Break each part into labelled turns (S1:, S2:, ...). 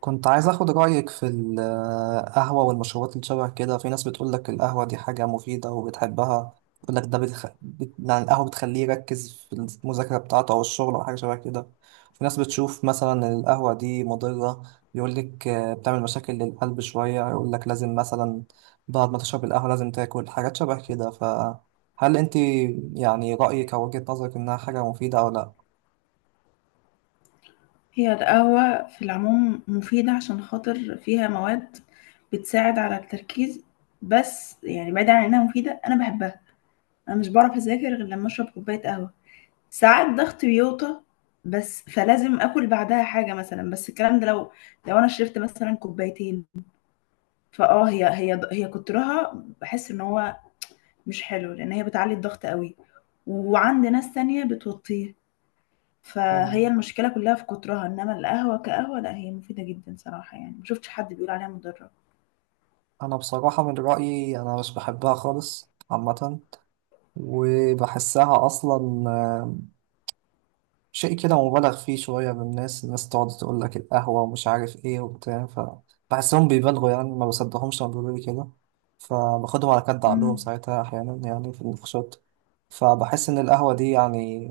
S1: كنت عايز اخد رأيك في القهوة والمشروبات اللي شبه كده. في ناس بتقول لك القهوة دي حاجة مفيدة وبتحبها، بتقول لك ده يعني القهوة بتخليه يركز في المذاكرة بتاعته او الشغل او حاجة شبه كده. في ناس بتشوف مثلا القهوة دي مضرة، يقول لك آه، بتعمل مشاكل للقلب شوية، يقول لك لازم مثلا بعد ما تشرب القهوة لازم تاكل حاجات شبه كده. فهل انت يعني رأيك او وجهة نظرك انها حاجة مفيدة او لا؟
S2: هي القهوة في العموم مفيدة عشان خاطر فيها مواد بتساعد على التركيز. بس يعني بعيد عن إنها مفيدة أنا بحبها، أنا مش بعرف أذاكر غير لما أشرب كوباية قهوة. ساعات ضغطي بيوطى بس فلازم آكل بعدها حاجة مثلا. بس الكلام ده لو أنا شربت مثلا كوبايتين فأه هي هي هي كترها بحس إن هو مش حلو لأن هي بتعلي الضغط قوي، وعند ناس تانية بتوطيه. فهي
S1: مم.
S2: المشكلة كلها في كترها، إنما القهوة كقهوة لأ هي مفيدة جدًا صراحة يعني، ما شُفتش حد بيقول عليها مُضرّة.
S1: انا بصراحة من رأيي انا مش بحبها خالص عامة، وبحسها أصلا شيء كده مبالغ فيه شوية بالناس. الناس تقعد تقول لك القهوة ومش عارف إيه وبتاع، فبحسهم بيبالغوا يعني ما بصدقهمش لما بيقولوا لي كده، فباخدهم على كد عقلهم
S2: إمم،
S1: ساعتها أحيانا يعني في النقاشات. فبحس إن القهوة دي يعني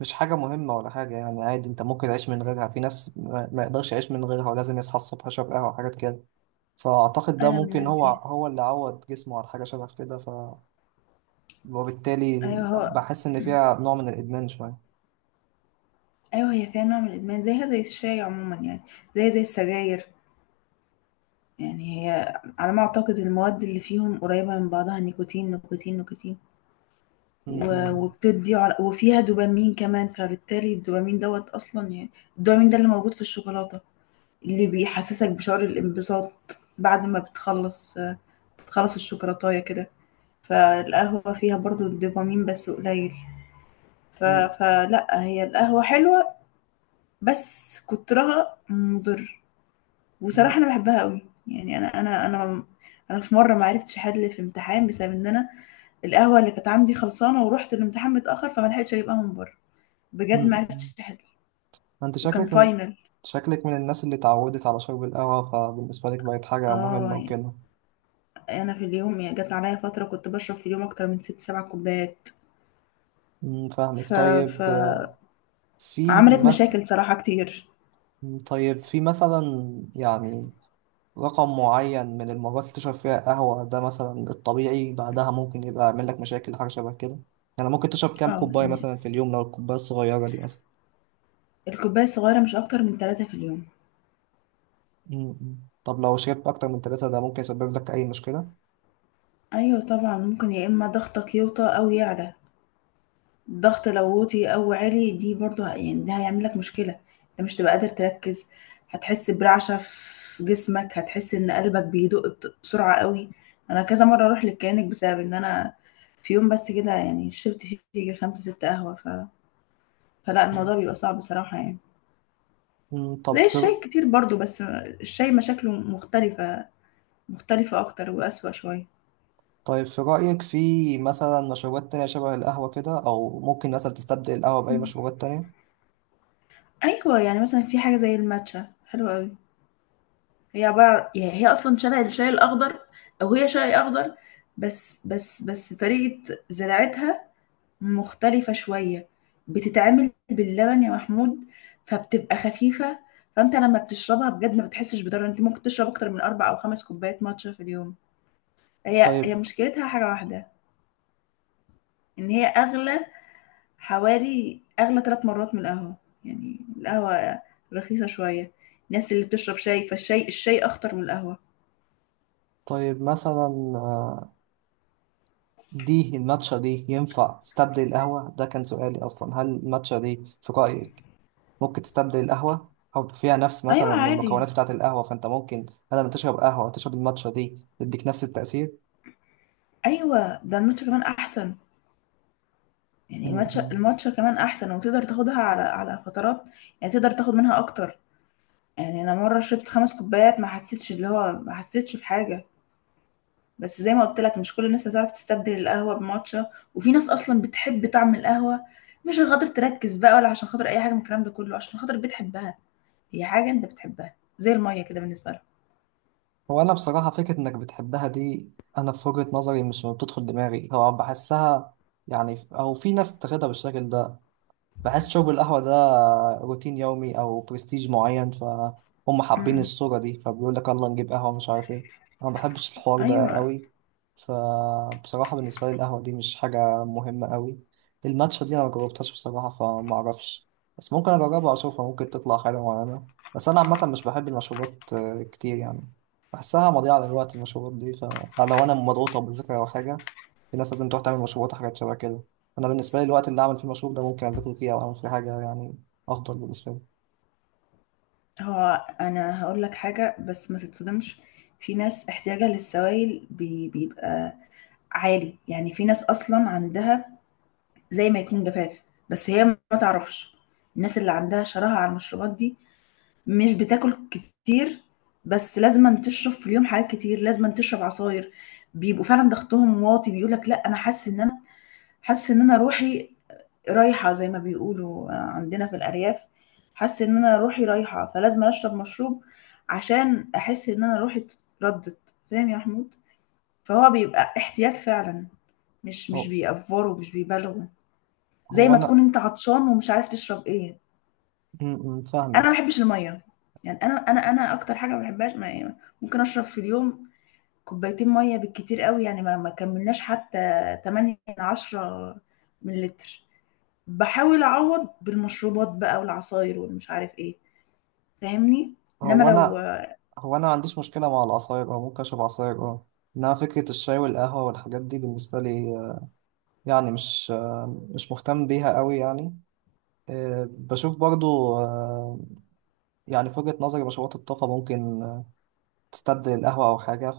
S1: مش حاجة مهمة ولا حاجة، يعني عادي، أنت ممكن تعيش من غيرها. في ناس ما يقدرش يعيش من غيرها ولازم يصحى الصبح يشرب قهوة وحاجات كده، فأعتقد ده
S2: أنا من
S1: ممكن
S2: الناس
S1: هو
S2: دي.
S1: هو اللي عود جسمه على حاجة شبه كده، وبالتالي
S2: أيوه هو.
S1: بحس إن
S2: إمم،
S1: فيها نوع من الإدمان شوية.
S2: أيوه هي فيها نوع من الإدمان زيها زي الشاي عمومًا يعني، زيها زي السجاير، يعني هي على ما أعتقد المواد اللي فيهم قريبة من بعضها نيكوتين، نيكوتين، نيكوتين.
S1: م-
S2: و
S1: م-
S2: وبتدّي عل وفيها دوبامين كمان، فبالتالي الدوبامين دوّة أصلًا يعني الدوبامين ده اللي موجود في الشوكولاتة، اللي بيحسّسك بشعور الانبساط بعد ما بتخلّص خلاص الشوكولاتاية كده. فالقهوة فيها برضو الدوبامين بس قليل. ف...
S1: م-
S2: فلا هي القهوة حلوة بس كترها مضر، وصراحة
S1: م-
S2: أنا بحبها قوي. يعني أنا أنا في مرة ما عرفتش أحل في امتحان بسبب إن أنا القهوة اللي كانت عندي خلصانة ورحت الامتحان متأخر فما لحقتش أجيبها من بره، بجد ما
S1: م-
S2: عرفتش أحل،
S1: ما أنت
S2: وكان
S1: شكلك من
S2: فاينل.
S1: شكلك من الناس اللي اتعودت على شرب القهوة، فبالنسبة لك بقت حاجة
S2: اه
S1: مهمة
S2: يعني
S1: وكده.
S2: أنا في اليوم يعني جت عليا فترة كنت بشرب في اليوم أكتر من ست سبع كوبايات.
S1: فاهمك.
S2: ف...
S1: طيب. آه، في
S2: فعملت
S1: مثلا
S2: مشاكل صراحة كتير.
S1: طيب في مثلا، يعني رقم معين من المرات اللي تشرب فيها قهوة ده مثلا الطبيعي، بعدها ممكن يبقى يعمل لك مشاكل حاجة شبه كده؟ يعني ممكن تشرب كام
S2: اه
S1: كوباية
S2: يعني
S1: مثلا في اليوم لو الكوباية الصغيرة دي مثلا؟
S2: الكوباية الصغيرة مش أكتر من ثلاثة في اليوم.
S1: مم. طب لو شربت أكتر من ثلاثة، ده ممكن يسبب لك أي مشكلة؟
S2: أيوة طبعا ممكن يا إما ضغطك يوطى أو يعلى، الضغط لو وطي أو عالي دي برضو يعني ده هيعملك مشكلة، انت مش تبقى قادر تركز، هتحس برعشة في جسمك، هتحس إن قلبك بيدق بسرعة قوي. أنا كذا مرة أروح للكلينيك بسبب إن أنا في يوم بس كده يعني شربت فيه يجي خمسة ستة قهوة. فلا
S1: مم.
S2: الموضوع بيبقى صعب بصراحة يعني،
S1: مم. طب
S2: زي
S1: في
S2: الشاي كتير برضو. بس الشاي مشاكله مختلفة، مختلفة أكتر وأسوأ شوية.
S1: طيب في رأيك في مثلا مشروبات تانية شبه القهوة كده، أو ممكن مثلا تستبدل القهوة بأي مشروبات تانية؟
S2: ايوه يعني مثلا في حاجه زي الماتشا حلوه قوي، هي عباره يعني هي اصلا شبه الشاي الاخضر، او هي شاي اخضر بس طريقه زراعتها مختلفه شويه، بتتعمل باللبن يا محمود فبتبقى خفيفه. فانت لما بتشربها بجد ما بتحسش بضرر، انت ممكن تشرب اكتر من اربع او خمس كوبايات ماتشا في اليوم. هي
S1: طيب.
S2: مشكلتها حاجه واحده، ان هي اغلى، حوالي أغلى ثلاث مرات من القهوة. يعني القهوة رخيصة شوية. الناس اللي بتشرب شاي فالشاي أخطر من القهوة.
S1: طيب مثلا آه، دي الماتشا دي ينفع تستبدل القهوة؟ ده كان سؤالي أصلا، هل الماتشا دي في رأيك ممكن تستبدل القهوة؟ أو فيها نفس مثلا
S2: ايوه عادي،
S1: المكونات بتاعة القهوة، فأنت ممكن بدل ما تشرب قهوة تشرب الماتشا دي تديك نفس التأثير؟
S2: أيوة ده الماتشا كمان أحسن، يعني الماتشا
S1: مم.
S2: الماتشا كمان أحسن وتقدر تاخدها على فترات، يعني تقدر تاخد منها أكتر. يعني أنا مرة شربت خمس كوبايات ما حسيتش اللي هو ما حسيتش بحاجة. بس زي ما قلت لك مش كل الناس هتعرف تستبدل القهوة بماتشا، وفي ناس أصلا بتحب طعم القهوة، مش عشان خاطر تركز بقى ولا عشان خاطر أي حاجة من الكلام ده كله، عشان خاطر بتحبها، هي حاجة أنت بتحبها زي المَيّة كده بالنسبة لهم.
S1: هو أنا بصراحة فكرة إنك بتحبها دي، أنا في وجهة نظري مش بتدخل دماغي، هو بحسها يعني، أو في ناس بتاخدها بالشكل ده، بحس شرب القهوة ده روتين يومي أو برستيج معين، فهم
S2: إمم،
S1: حابين
S2: إمم.
S1: الصورة دي، فبيقول لك يلا نجيب قهوة مش عارف ايه. أنا ما بحبش الحوار ده
S2: أيوه،
S1: قوي، فبصراحة بالنسبة لي القهوة دي مش حاجة مهمة قوي. الماتشا دي أنا ما جربتهاش بصراحة فما أعرفش، بس ممكن أجربها أشوفها، ممكن تطلع حلوة معانا. بس أنا عامة مش بحب المشروبات كتير يعني، بحسها مضيعة للوقت المشروبات دي، فلو أنا مضغوطة بذاكرة أو حاجة، الناس لازم تروح تعمل مشروبات وحاجات شبه كده. انا بالنسبه لي الوقت اللي اعمل فيه مشروب ده ممكن اذاكر فيه او اعمل فيه حاجه، يعني افضل بالنسبه لي.
S2: هو أنا هاقول لك حاجة بس ما تتصدمش، في ناس احتياجها للسوائل بيبقى عالي، يعني في ناس أصلًا عندها زي ما يكون جفاف، بس هي ما تعرفش. الناس اللي عندها شراهة على المشروبات دي مش بتاكل كتير، بس لازمًا تشرب في اليوم حاجات كتير، لازمًا تشرب عصاير، بيبقوا فعلًا ضغطهم واطي، بيقول لك لأ أنا حاسس إن أنا حاسة إن أنا روحي رايحة، زي ما بيقولوا عندنا في الأرياف، حاسة إن أنا روحي رايحة فلازم أشرب مشروب عشان أحس إن أنا روحي اتردت، فاهم يا محمود؟ فهو بيبقى احتياج فعلا، مش
S1: هو
S2: بيأفوروا، مش بيبالغوا، زي
S1: هو
S2: ما تكون
S1: انا
S2: انت عطشان ومش عارف تشرب ايه.
S1: م- م،
S2: انا ما
S1: فاهمك.
S2: بحبش الميه، يعني انا اكتر حاجه ما بحبهاش ما يعني ممكن اشرب في اليوم كوبايتين ميه بالكتير قوي، يعني ما كملناش حتى 8 من 10 مللتر، باحاول اعوّض بالمشروبات بقى والعصاير والمش عارف إيه، فاهمني؟ إنّما
S1: هو
S2: لو
S1: انا هو انا ما عنديش مشكله مع العصاير، او ممكن اشرب عصاير اه، انما فكره الشاي والقهوه والحاجات دي بالنسبه لي، يعني مش مهتم بيها قوي يعني، بشوف برضو يعني في وجهه نظري مشروبات الطاقه ممكن تستبدل القهوه او حاجه.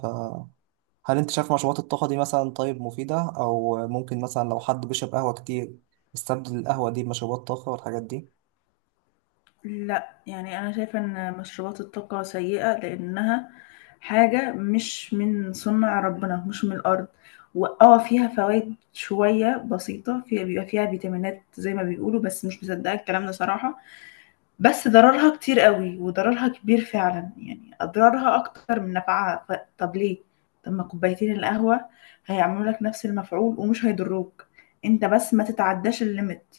S1: هل انت شايف مشروبات الطاقة دي مثلا، طيب، مفيدة، او ممكن مثلا لو حد بيشرب قهوة كتير يستبدل القهوة دي بمشروبات طاقة والحاجات دي؟
S2: لأ، يعني أنا شايفة إن مشروبات الطاقة سيئة لإنّها حاجة مش من صنع ربنا، مش من الأرض، وآه فيها فوايد شوية بسيطة، فيها بيبقى فيها فيتامينات زي ما بيقولوا، بس مش مصدّقة الكلام ده صراحة. بس ضررها كتير قوي وضررها كبير فعلا، يعني اضرارها اكتر من نفعها. طب ليه، طب ما كوبايتين القهوة هيعملوا لك نفس المفعول ومش هيضروك، انت بس ما تتعداش الليميت.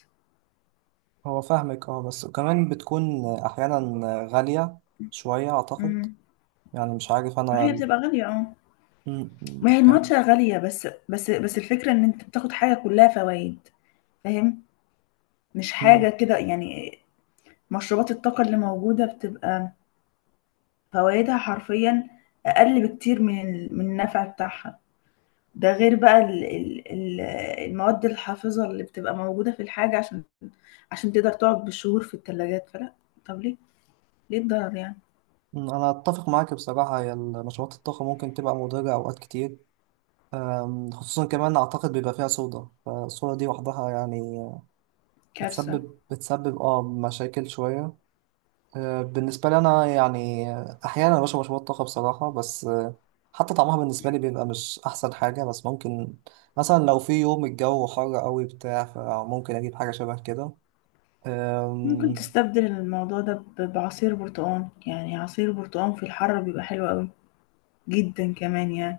S1: هو فاهمك اه، بس كمان بتكون احيانا غالية شوية اعتقد،
S2: امم،
S1: يعني مش عارف
S2: هي
S1: انا.
S2: بتبقى غالية اه،
S1: م- م-
S2: ما هي
S1: كان
S2: الماتشا غالية بس الفكرة ان انت بتاخد حاجة كلها فوائد، فاهم؟ مش
S1: م-
S2: حاجة كده يعني. مشروبات الطاقة اللي موجودة بتبقى فوائدها حرفيا اقل بكتير من النفع بتاعها، ده غير بقى ال المواد الحافظة اللي بتبقى موجودة في الحاجة عشان تقدر تقعد بالشهور في التلاجات. فلا، طب ليه، ليه الضرر يعني،
S1: انا اتفق معاك بصراحة، هي مشروبات الطاقة ممكن تبقى مضرة اوقات كتير، خصوصا كمان اعتقد بيبقى فيها صودا، فالصودا دي وحدها يعني
S2: كارثة.
S1: بتسبب مشاكل شوية. بالنسبة لي أنا يعني أحيانا بشرب مشروبات طاقة بصراحة، بس حتى طعمها بالنسبة لي بيبقى مش أحسن حاجة، بس ممكن مثلا لو في يوم الجو حر قوي بتاع فممكن أجيب حاجة شبه كده.
S2: ممكن
S1: أم،
S2: تستبدل الموضوع ده بعصير برتقال، يعني عصير برتقال في الحر بيبقى حلو قوي جدا كمان يعني،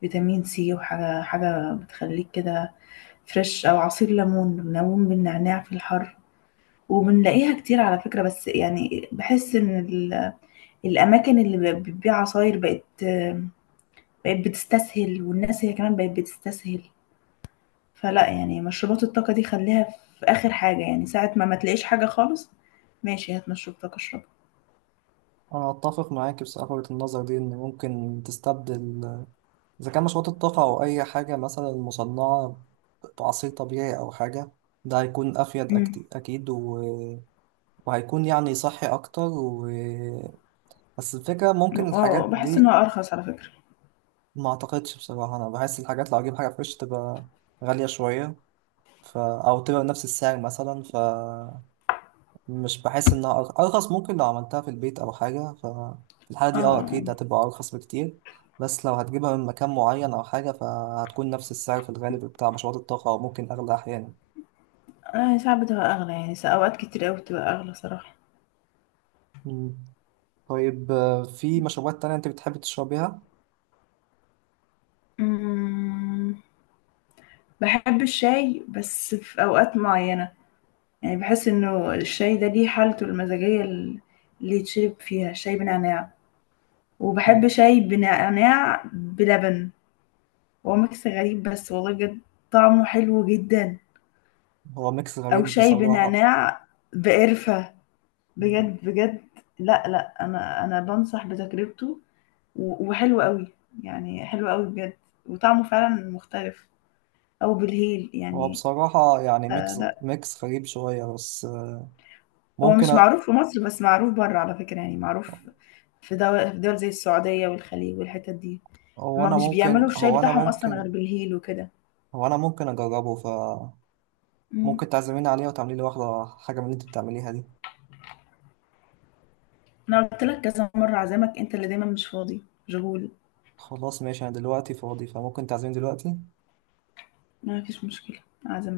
S2: فيتامين سي، وحاجة بتخليك كده فريش، أو عصير ليمون، ليمون بالنعناع في الحر، وبنلاقيها كتير على فكرة. بس يعني بحس إن الأماكن اللي بتبيع عصاير بقت بتستسهل، والناس هي كمان بقت بتستسهل. فلا يعني مشروبات الطاقة دي خليها في آخر حاجة، يعني ساعة ما تلاقيش حاجة خالص، ماشي هات مشروب طاقة اشربه.
S1: أنا أتفق معاك بصراحة وجهة النظر دي، إن ممكن تستبدل إذا كان مشروبات الطاقة أو أي حاجة مثلا مصنعة بعصير طبيعي أو حاجة، ده هيكون أفيد
S2: امم،
S1: أكيد، و... وهيكون يعني صحي أكتر. و... بس الفكرة ممكن
S2: اه
S1: الحاجات
S2: بحس ان هو
S1: دي
S2: ارخص على فكرة.
S1: ما اعتقدش بصراحة. انا بحس الحاجات لو اجيب حاجة فريش تبقى غالية شوية، ف... او تبقى بنفس السعر مثلا، ف مش بحس انها ارخص، ممكن لو عملتها في البيت او حاجة، ف في الحالة دي اه
S2: اه،
S1: اكيد هتبقى ارخص بكتير. بس لو هتجيبها من مكان معين او حاجة فهتكون نفس السعر في الغالب بتاع مشروبات الطاقة، او ممكن اغلى احيانا.
S2: اه ساعات بتبقى اغلى، يعني اوقات كتير قوي بتبقى اغلى صراحة.
S1: مم. طيب، في مشروبات تانية انت بتحب تشربيها؟
S2: امم، بحب الشاي بس في اوقات معينة، يعني بحس انه الشاي ده ليه حالته المزاجية اللي يتشرب فيها شاي بنعناع، وبحب
S1: مم.
S2: شاي بنعناع بلبن. هو ميكس غريب بس والله بجد طعمه حلو جدا،
S1: هو ميكس
S2: او
S1: غريب
S2: شاي
S1: بصراحة.
S2: بنعناع بقرفة،
S1: مم.
S2: بجد بجد، لا لا انا انا بنصح بتجربته، وحلو قوي، يعني حلو قوي بجد، وطعمه فعلا مختلف، او بالهيل
S1: هو
S2: يعني.
S1: بصراحة يعني
S2: آه،
S1: ميكس
S2: لا
S1: ميكس غريب شوية، بس
S2: هو
S1: ممكن.
S2: مش معروف في مصر بس معروف بره على فكرة، يعني معروف في دول, زي السعودية والخليج والحتت دي،
S1: هو
S2: هما
S1: انا
S2: مش بيعملوا
S1: ممكن
S2: الشاي
S1: هو انا
S2: بتاعهم اصلا غير
S1: ممكن
S2: بالهيل وكده.
S1: هو انا ممكن اجربه، ف
S2: مم.
S1: ممكن تعزميني عليه وتعملي لي واحده حاجه من اللي انت بتعمليها دي.
S2: انا قلت لك كذا مرة عزامك، انت اللي دايما مش فاضي، مشغول.
S1: خلاص، ماشي، انا دلوقتي فاضي، فممكن تعزميني دلوقتي.
S2: ما فيش مشكلة، أعزمك.